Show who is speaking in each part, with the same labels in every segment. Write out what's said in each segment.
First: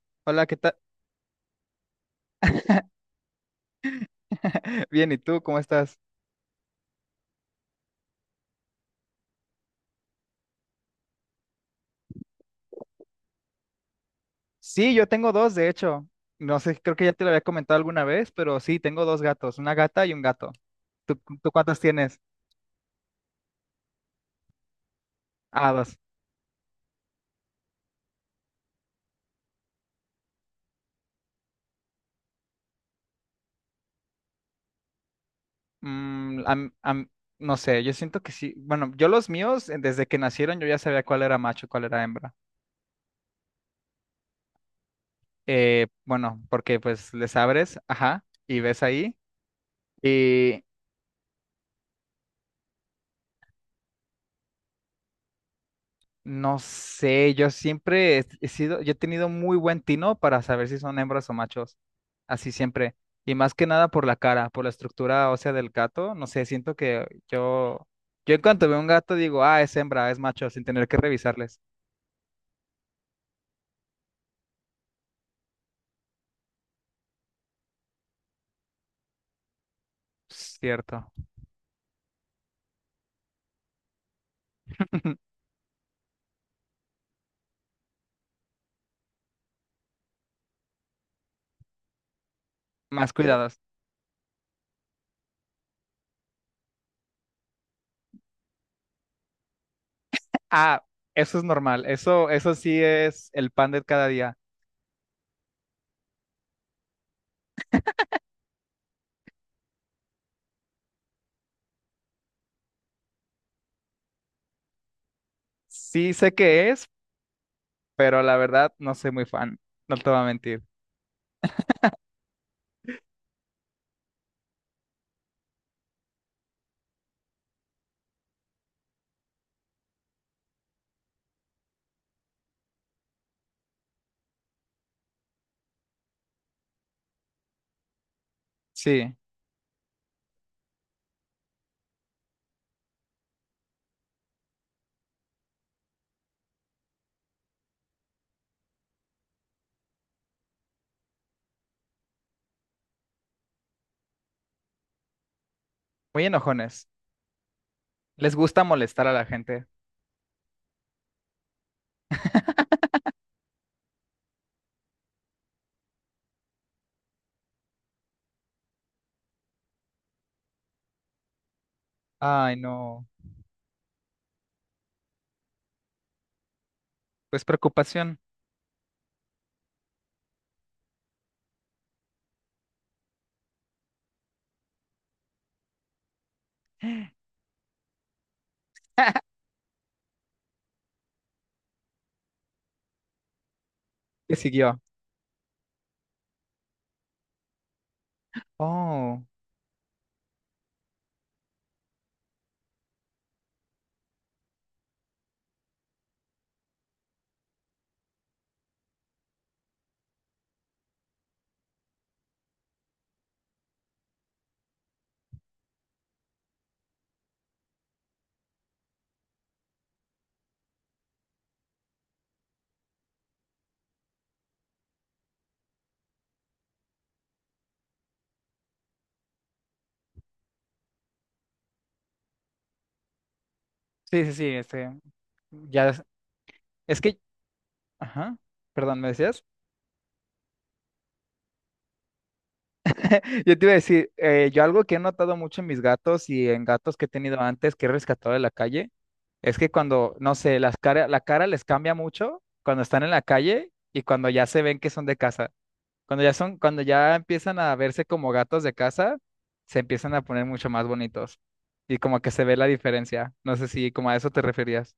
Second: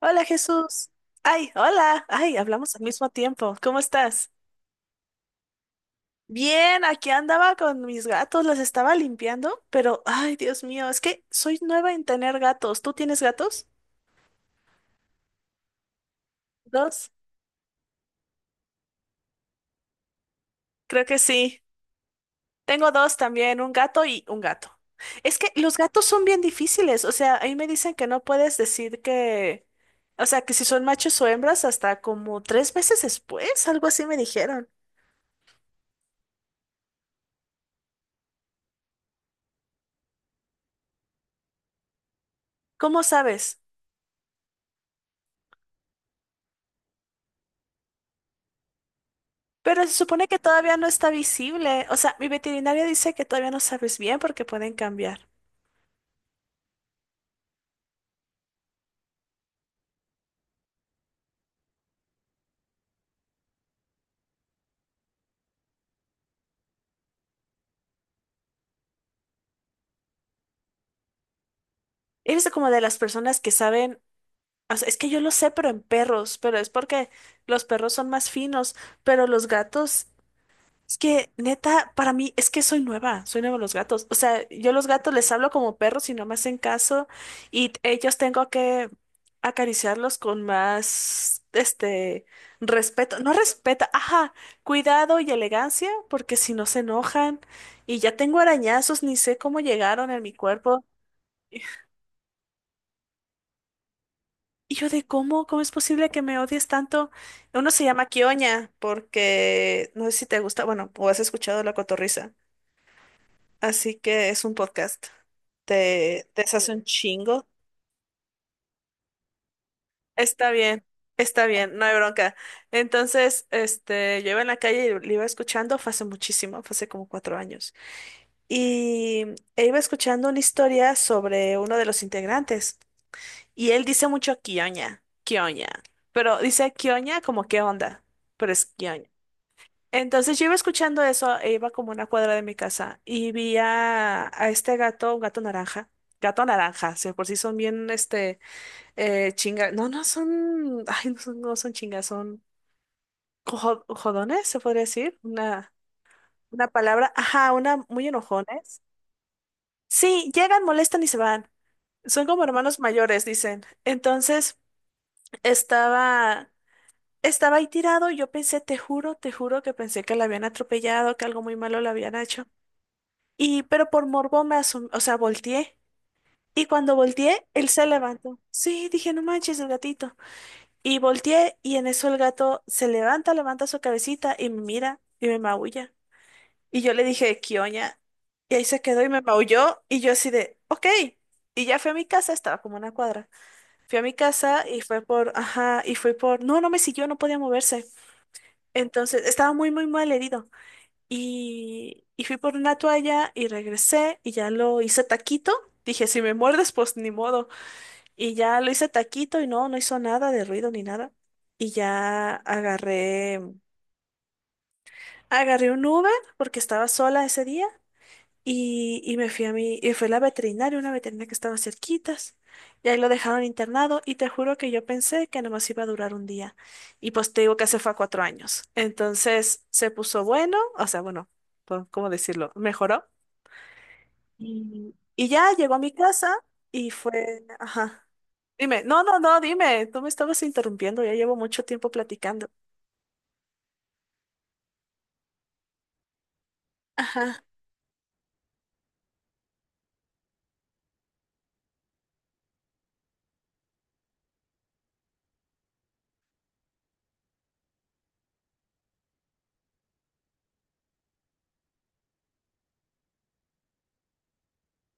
Speaker 1: Hola
Speaker 2: Hola, ¿qué tal?
Speaker 1: Jesús. Ay, hola. Ay, hablamos al mismo tiempo. ¿Cómo estás?
Speaker 2: Bien, ¿y tú cómo estás?
Speaker 1: Bien, aquí andaba con mis gatos, los estaba limpiando, pero ay, Dios mío, es que soy nueva en tener gatos. ¿Tú tienes gatos?
Speaker 2: Sí, yo tengo dos, de hecho. No sé, creo que
Speaker 1: ¿Dos?
Speaker 2: ya te lo había comentado alguna vez, pero sí, tengo dos gatos, una gata y un gato.
Speaker 1: Creo
Speaker 2: ¿Tú,
Speaker 1: que
Speaker 2: tú
Speaker 1: sí.
Speaker 2: cuántos tienes?
Speaker 1: Tengo dos también, un gato y un gato. Es que
Speaker 2: Ah,
Speaker 1: los
Speaker 2: dos.
Speaker 1: gatos son bien difíciles, o sea, ahí me dicen que no puedes decir que, o sea, que si son machos o hembras hasta como 3 meses después, algo así me dijeron.
Speaker 2: Mm, no sé, yo siento que sí. Bueno, yo los míos, desde que nacieron, yo ya sabía cuál era macho y cuál era hembra.
Speaker 1: ¿Cómo sabes?
Speaker 2: Bueno, porque pues les abres, ajá, y ves ahí.
Speaker 1: Pero se supone que todavía no está visible. O sea, mi veterinaria dice que todavía no sabes bien porque pueden cambiar.
Speaker 2: No sé, yo siempre he sido, yo he tenido muy buen tino para saber si son hembras o machos, así siempre. Y más que nada por la cara, por la estructura ósea del gato, no sé, siento que yo en cuanto veo un gato digo, ah, es hembra, es macho, sin tener que revisarles.
Speaker 1: Eres como de las personas que saben, o sea, es que yo lo sé, pero en perros, pero es porque los perros son más finos, pero los gatos... Es
Speaker 2: Cierto.
Speaker 1: que, neta, para mí, es que soy nueva a los gatos. O sea, yo a los gatos les hablo como perros y no me hacen caso y ellos tengo que acariciarlos con más,
Speaker 2: Más
Speaker 1: respeto. No
Speaker 2: cuidados.
Speaker 1: respeto, ajá, cuidado y elegancia, porque si no se enojan y ya tengo arañazos, ni sé cómo llegaron en mi cuerpo.
Speaker 2: Ah, eso es normal, eso sí es el pan de cada día.
Speaker 1: Y yo de cómo es posible que me odies tanto. Uno se llama Kioña porque no sé si te gusta, bueno, o has escuchado la cotorrisa. Así que es un podcast.
Speaker 2: Sí
Speaker 1: Te,
Speaker 2: sé
Speaker 1: te
Speaker 2: que
Speaker 1: deshace un
Speaker 2: es,
Speaker 1: chingo.
Speaker 2: pero la verdad no soy muy fan, no te voy a
Speaker 1: Está
Speaker 2: mentir.
Speaker 1: bien, está bien, no hay bronca. Entonces, yo iba en la calle y lo iba escuchando, fue hace muchísimo, fue hace como 4 años. Y E iba escuchando una historia sobre uno de los integrantes. Y él dice mucho Kioña, Kioña. Pero dice Kioña como qué onda, pero es...
Speaker 2: Sí,
Speaker 1: Entonces yo iba escuchando eso, e iba como una cuadra de mi casa y vi a este gato, un gato naranja, si por sí son bien, chinga, no, no son, ay, no son, no son chingas, son jodones, se podría decir,
Speaker 2: muy
Speaker 1: una
Speaker 2: enojones.
Speaker 1: palabra, ajá, una, muy
Speaker 2: Les gusta
Speaker 1: enojones.
Speaker 2: molestar a la gente.
Speaker 1: Sí, llegan, molestan y se van. Son como hermanos mayores, dicen. Entonces estaba, estaba ahí tirado, yo pensé, te juro que pensé que la habían atropellado, que algo muy malo le habían hecho.
Speaker 2: Ay, no.
Speaker 1: Y, pero por morbo o sea, volteé. Y cuando
Speaker 2: Pues
Speaker 1: volteé, él se
Speaker 2: preocupación.
Speaker 1: levantó. Sí, dije, no manches, el gatito. Y volteé y en eso el gato se levanta, levanta su cabecita y me mira y me maulla. Y yo le dije, Kioña. Y ahí se quedó y me maulló y yo así de, ok. Y ya fui a mi casa, estaba como una cuadra. Fui a mi
Speaker 2: ¿Qué
Speaker 1: casa y
Speaker 2: siguió?
Speaker 1: fue por, ajá, y fue por, no, no me siguió, no podía moverse.
Speaker 2: Oh,
Speaker 1: Entonces, estaba muy, muy mal herido. Y fui por una toalla y regresé y ya lo hice taquito. Dije, si me muerdes, pues ni modo. Y ya lo hice taquito y no, no hizo nada de ruido ni nada. Y ya agarré un Uber porque estaba sola ese día y me fui a mi, y fue la veterinaria, una veterinaria que estaba cerquitas. Y ahí lo dejaron internado y te juro que yo pensé que nomás iba a durar un día. Y pues te digo que hace fue a 4 años. Entonces se puso bueno, o sea, bueno, pues, ¿cómo decirlo? Mejoró.
Speaker 2: sí, sí, sí,
Speaker 1: Y ya llegó a
Speaker 2: ya,
Speaker 1: mi
Speaker 2: es
Speaker 1: casa y
Speaker 2: es que,
Speaker 1: fue, ajá.
Speaker 2: ajá,
Speaker 1: Dime,
Speaker 2: perdón,
Speaker 1: no,
Speaker 2: ¿me
Speaker 1: no, no,
Speaker 2: decías?
Speaker 1: dime, tú me estabas interrumpiendo, ya llevo mucho tiempo platicando.
Speaker 2: Yo te iba a decir, yo algo que he notado mucho en mis gatos y en gatos que he tenido
Speaker 1: Ajá.
Speaker 2: antes, que he rescatado de la calle, es que cuando, no sé, la cara les cambia mucho cuando están en la calle y cuando ya se ven que son de casa. Cuando ya son, cuando ya empiezan a verse como gatos de casa, se empiezan a poner mucho más bonitos y como que se ve la diferencia. No sé si como a eso te referías.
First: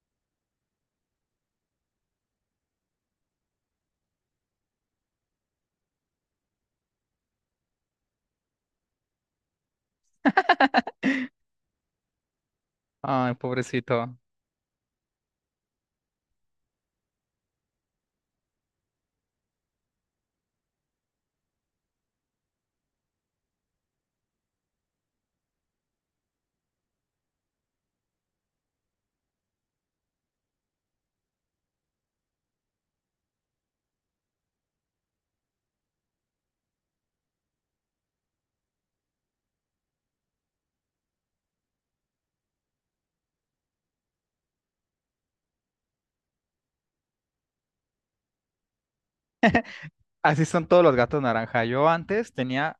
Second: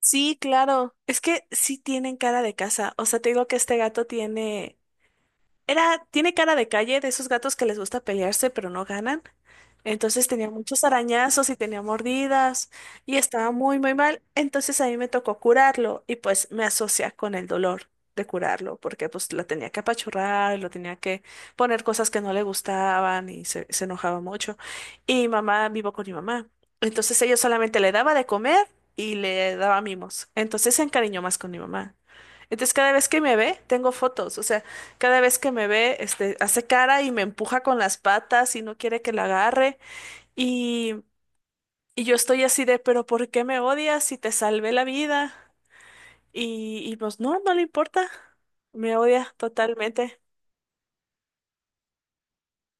Speaker 1: Sí, claro, es que sí tienen cara de casa, o sea, te digo que este gato tiene, era, tiene cara de calle, de esos gatos que les gusta pelearse pero no ganan. Entonces tenía muchos arañazos y tenía mordidas y
Speaker 2: Ay,
Speaker 1: estaba muy, muy
Speaker 2: pobrecito.
Speaker 1: mal. Entonces a mí me tocó curarlo y pues me asocia con el dolor de curarlo porque pues lo tenía que apachurrar, lo tenía que poner cosas que no le gustaban y se enojaba mucho. Y mi mamá, vivo con mi mamá. Entonces ella solamente le daba de comer y le daba mimos. Entonces se encariñó más con mi mamá. Entonces cada vez que me ve, tengo fotos, o sea, cada vez que me ve, hace cara y me empuja con las patas y no quiere que la agarre. Y, y yo estoy así de, pero ¿por qué me odias si te salvé la vida? Y pues no, no le importa. Me odia totalmente.
Speaker 2: Así son todos los gatos naranja. Yo antes tenía,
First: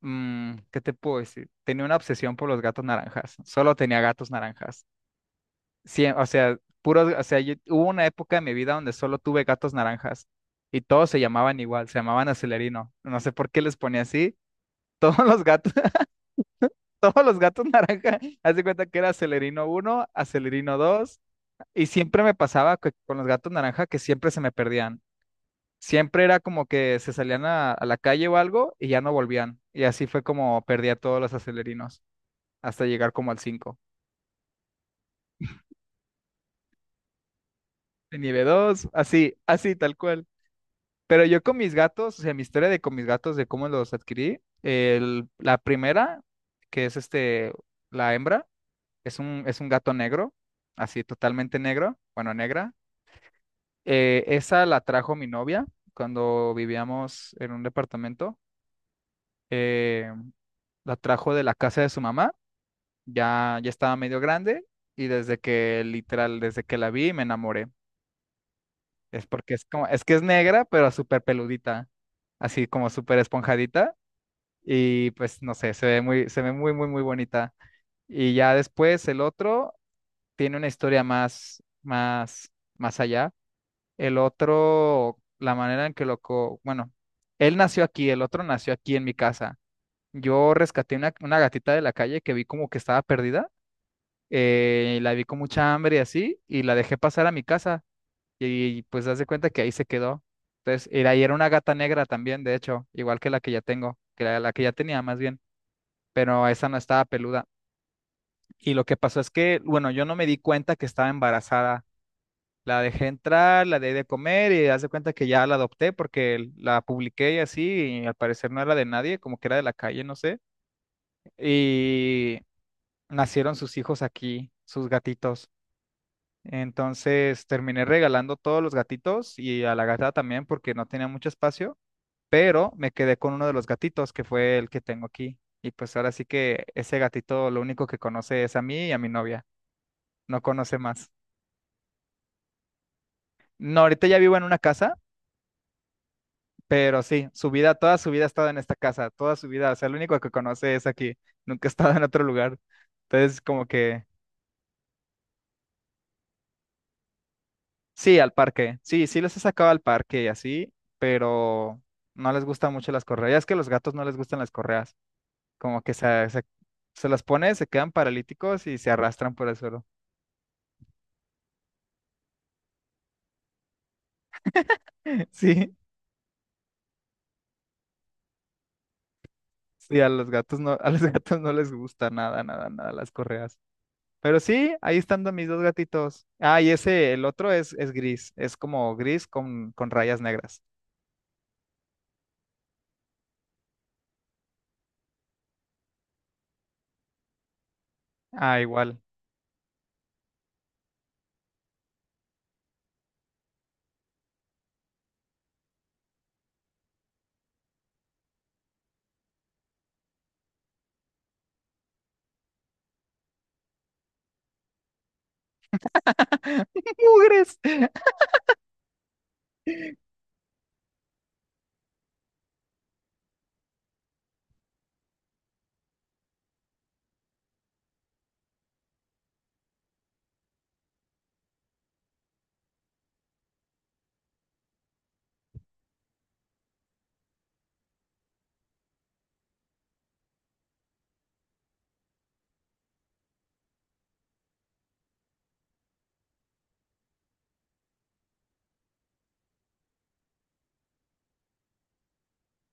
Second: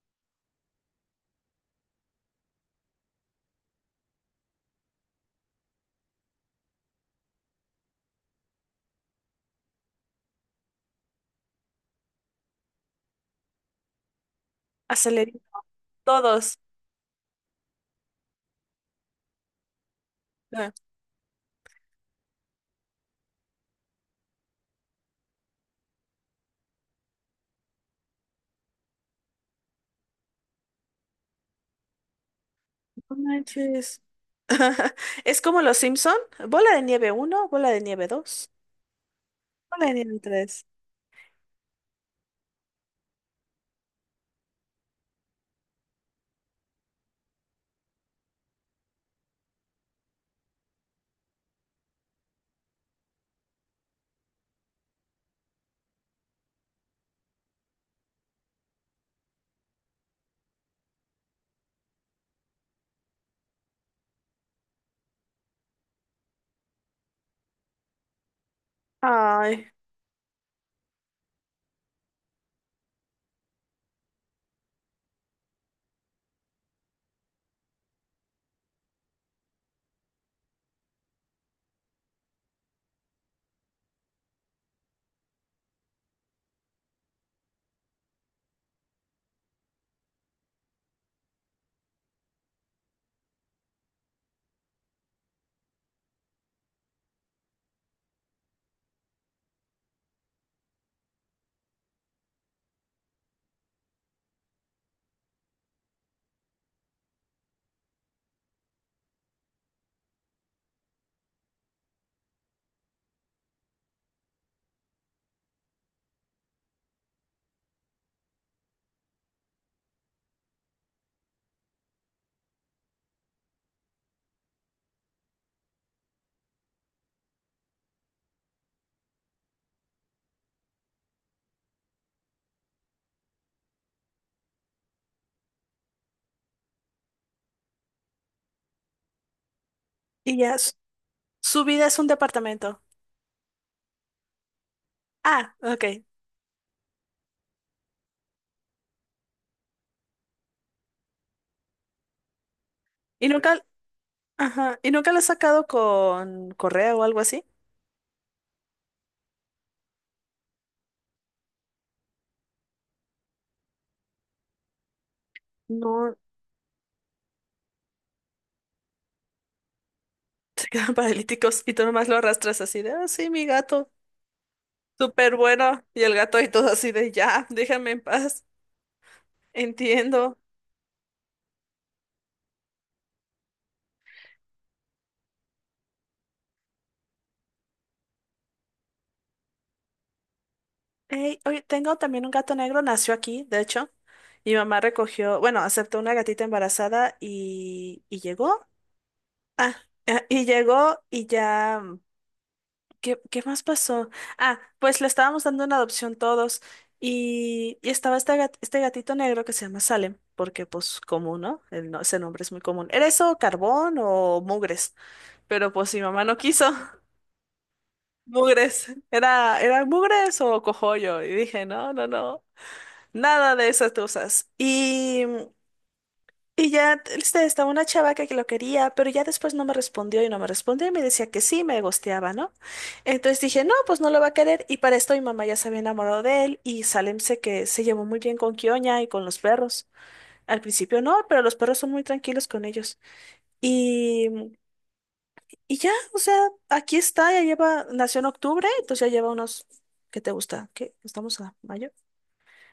Speaker 2: mm, ¿qué te puedo decir? Tenía una obsesión por los gatos naranjas. Solo tenía gatos naranjas. Sí, o sea, puros, hubo una época en mi vida donde solo tuve gatos naranjas y todos se llamaban igual, se llamaban Celerino. No sé por qué les ponía así. Todos
Speaker 1: Aceleré
Speaker 2: los gatos,
Speaker 1: todos.
Speaker 2: todos los gatos naranja, haz de cuenta que era Celerino uno,
Speaker 1: Ah,
Speaker 2: Acelerino 2 y siempre me pasaba con los gatos naranja que siempre se me perdían. Siempre era como que se salían a la calle o algo y ya no volvían. Y así fue como perdí a todos los acelerinos hasta llegar
Speaker 1: no
Speaker 2: como al cinco.
Speaker 1: manches. Es como los Simpson. Bola de nieve uno, bola de nieve
Speaker 2: En nivel
Speaker 1: dos,
Speaker 2: 2 así, así,
Speaker 1: bola de
Speaker 2: tal
Speaker 1: nieve
Speaker 2: cual.
Speaker 1: tres.
Speaker 2: Pero yo con mis gatos, o sea, mi historia de con mis gatos, de cómo los adquirí, la primera, que es este, la hembra, es es un gato negro, así totalmente negro, bueno, negra. Esa la trajo mi novia cuando vivíamos en un departamento. eh, la trajo de la casa de su mamá. Ya estaba medio grande y desde que, literal, desde que la vi me enamoré. Es porque es
Speaker 1: Ay,
Speaker 2: como, es que es negra, pero súper peludita, así como súper esponjadita. Y pues no sé, se ve muy, se ve muy bonita. Y ya después el otro tiene una historia más allá. El otro, la manera en que él nació aquí, el otro nació aquí en mi casa. Yo rescaté una gatita de la calle que vi como que estaba perdida, la vi con mucha hambre y así, y la dejé pasar a mi casa. Y, pues haz de cuenta que ahí se quedó. Entonces, ahí era una gata negra también, de hecho, igual que la que ya tengo, que la que ya tenía más bien, pero esa no estaba peluda. Y lo que pasó es que, bueno, yo no me di cuenta que estaba embarazada. La dejé entrar, la dejé de comer y haz de cuenta que ya la adopté porque la publiqué y así, y al parecer no era de nadie, como que era de la calle, no sé. Y nacieron sus hijos aquí, sus gatitos. Entonces terminé regalando todos los gatitos y a la gata también porque no tenía mucho espacio, pero me quedé con uno de los gatitos que fue el que tengo aquí. Y pues ahora sí que ese gatito lo único que conoce es a mí y a mi novia,
Speaker 1: y
Speaker 2: no
Speaker 1: ya su,
Speaker 2: conoce más.
Speaker 1: su vida es un departamento.
Speaker 2: No, ahorita ya vivo en una casa,
Speaker 1: Ah, ok.
Speaker 2: pero sí, su vida, toda su vida ha estado en esta casa, toda su vida, o sea, lo único que conoce es aquí, nunca ha estado en otro lugar.
Speaker 1: Y
Speaker 2: Entonces
Speaker 1: nunca,
Speaker 2: como que
Speaker 1: ajá, y nunca lo has sacado con correo o algo así.
Speaker 2: sí, al parque. Sí, sí los he sacado al parque y así, pero no les gustan mucho las correas. Ya es que a los gatos no les gustan las correas. Como que
Speaker 1: No.
Speaker 2: se las pone, se quedan paralíticos y se arrastran por el suelo.
Speaker 1: Se quedan paralíticos y tú nomás lo arrastras así de, ah, sí, mi gato, súper
Speaker 2: Sí,
Speaker 1: bueno. Y el gato y todo así de, ya, déjame en paz,
Speaker 2: sí, a los
Speaker 1: entiendo.
Speaker 2: gatos no, a los gatos no les gusta nada las correas. Pero sí, ahí están mis dos gatitos. Ah, y ese, el otro es gris. Es como gris con rayas negras.
Speaker 1: Ey, oye, tengo también un gato negro, nació aquí, de hecho. Mi mamá recogió, bueno, aceptó una gatita embarazada y
Speaker 2: Ah,
Speaker 1: llegó.
Speaker 2: igual.
Speaker 1: Ah, ah, y llegó y ya. ¿Qué más pasó? Ah, pues le estábamos dando una adopción todos y estaba este gatito negro que se llama Salem, porque pues común, ¿no? El no- Ese nombre es muy común. ¿Era eso carbón o mugres? Pero pues mi mamá no quiso.
Speaker 2: Mugres.
Speaker 1: Mugres. Era mugres o cogollo. Y dije, no, no, no. Nada de esas cosas. Y ya estaba una chava que lo quería, pero ya después no me respondió y no me respondió y me decía que sí, me gosteaba, ¿no? Entonces dije, no, pues no lo va a querer. Y para esto mi mamá ya se había enamorado de él y Salem sé que se llevó muy bien con Kioña y con los perros. Al principio no, pero los perros son muy tranquilos con ellos. Y, y ya, o sea, aquí está, ya lleva, nació en octubre, entonces ya lleva unos, ¿qué te gusta? ¿Qué? Estamos a mayo.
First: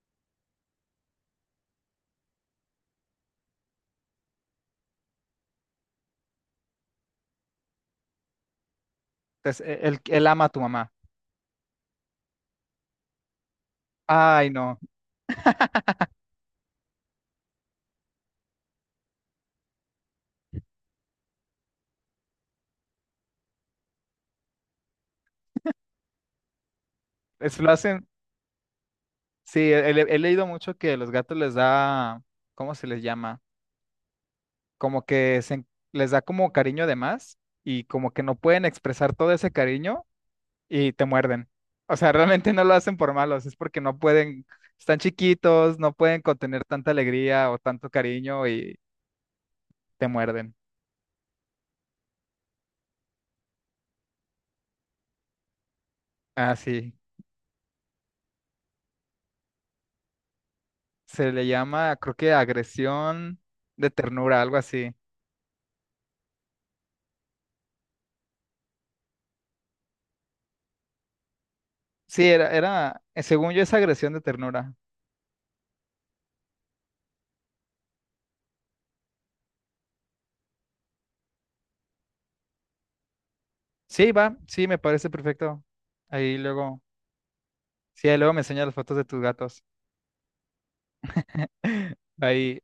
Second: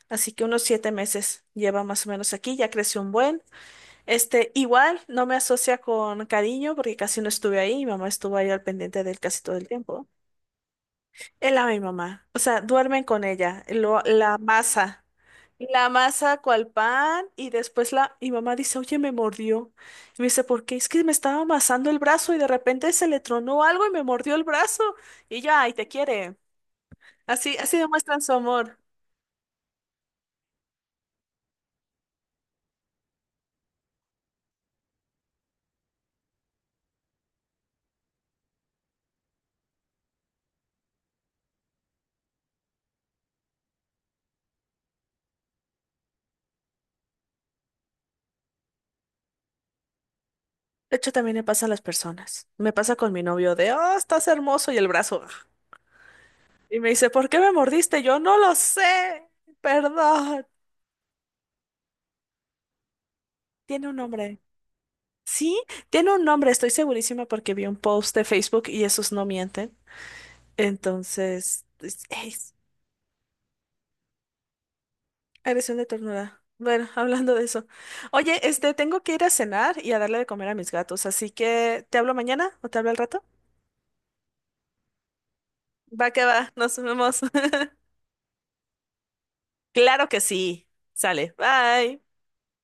Speaker 1: Así que unos 7 meses lleva más o menos aquí, ya creció un buen. Igual no me asocia con cariño porque casi no estuve ahí. Mi mamá estuvo ahí al pendiente de él casi todo el
Speaker 2: Entonces,
Speaker 1: tiempo.
Speaker 2: él ama a tu mamá.
Speaker 1: Él ama a mi mamá. O sea, duermen con ella. La
Speaker 2: Ay, no.
Speaker 1: masa. La masa cual pan y después la mi mamá dice, oye, me mordió. Y me dice, ¿por qué? Es que me estaba amasando el brazo y de repente se le tronó algo y me mordió el brazo. Y ya, ay, te quiere. Así,
Speaker 2: Es, lo
Speaker 1: así
Speaker 2: hacen.
Speaker 1: demuestran su amor.
Speaker 2: Sí, he leído mucho que los gatos les da, ¿cómo se les llama? Como que les da como cariño de más y como que no pueden expresar todo ese cariño y te muerden. O sea, realmente no lo hacen por malos, es porque no pueden, están chiquitos, no pueden contener tanta alegría o tanto cariño y te muerden.
Speaker 1: De hecho, también me pasa a las personas. Me pasa con mi novio de, oh, estás hermoso y el brazo.
Speaker 2: Ah,
Speaker 1: Y me
Speaker 2: sí,
Speaker 1: dice, ¿por qué me mordiste? Yo no lo sé. Perdón.
Speaker 2: se le llama, creo que agresión
Speaker 1: Tiene
Speaker 2: de
Speaker 1: un nombre.
Speaker 2: ternura, algo así.
Speaker 1: Sí, tiene un nombre, estoy segurísima porque vi un post de Facebook y esos no mienten. Entonces,
Speaker 2: Sí,
Speaker 1: es
Speaker 2: según yo es agresión de ternura.
Speaker 1: agresión de ternura. Bueno, hablando de eso. Oye, tengo que ir a cenar y a darle de comer a mis gatos, así que ¿te hablo mañana o te hablo al rato?
Speaker 2: Sí, va, sí, me parece perfecto.
Speaker 1: Va que va,
Speaker 2: Ahí
Speaker 1: nos
Speaker 2: luego.
Speaker 1: vemos.
Speaker 2: Sí, ahí luego me enseñas las fotos de tus gatos.
Speaker 1: Claro que sí. Sale, bye.
Speaker 2: Ahí,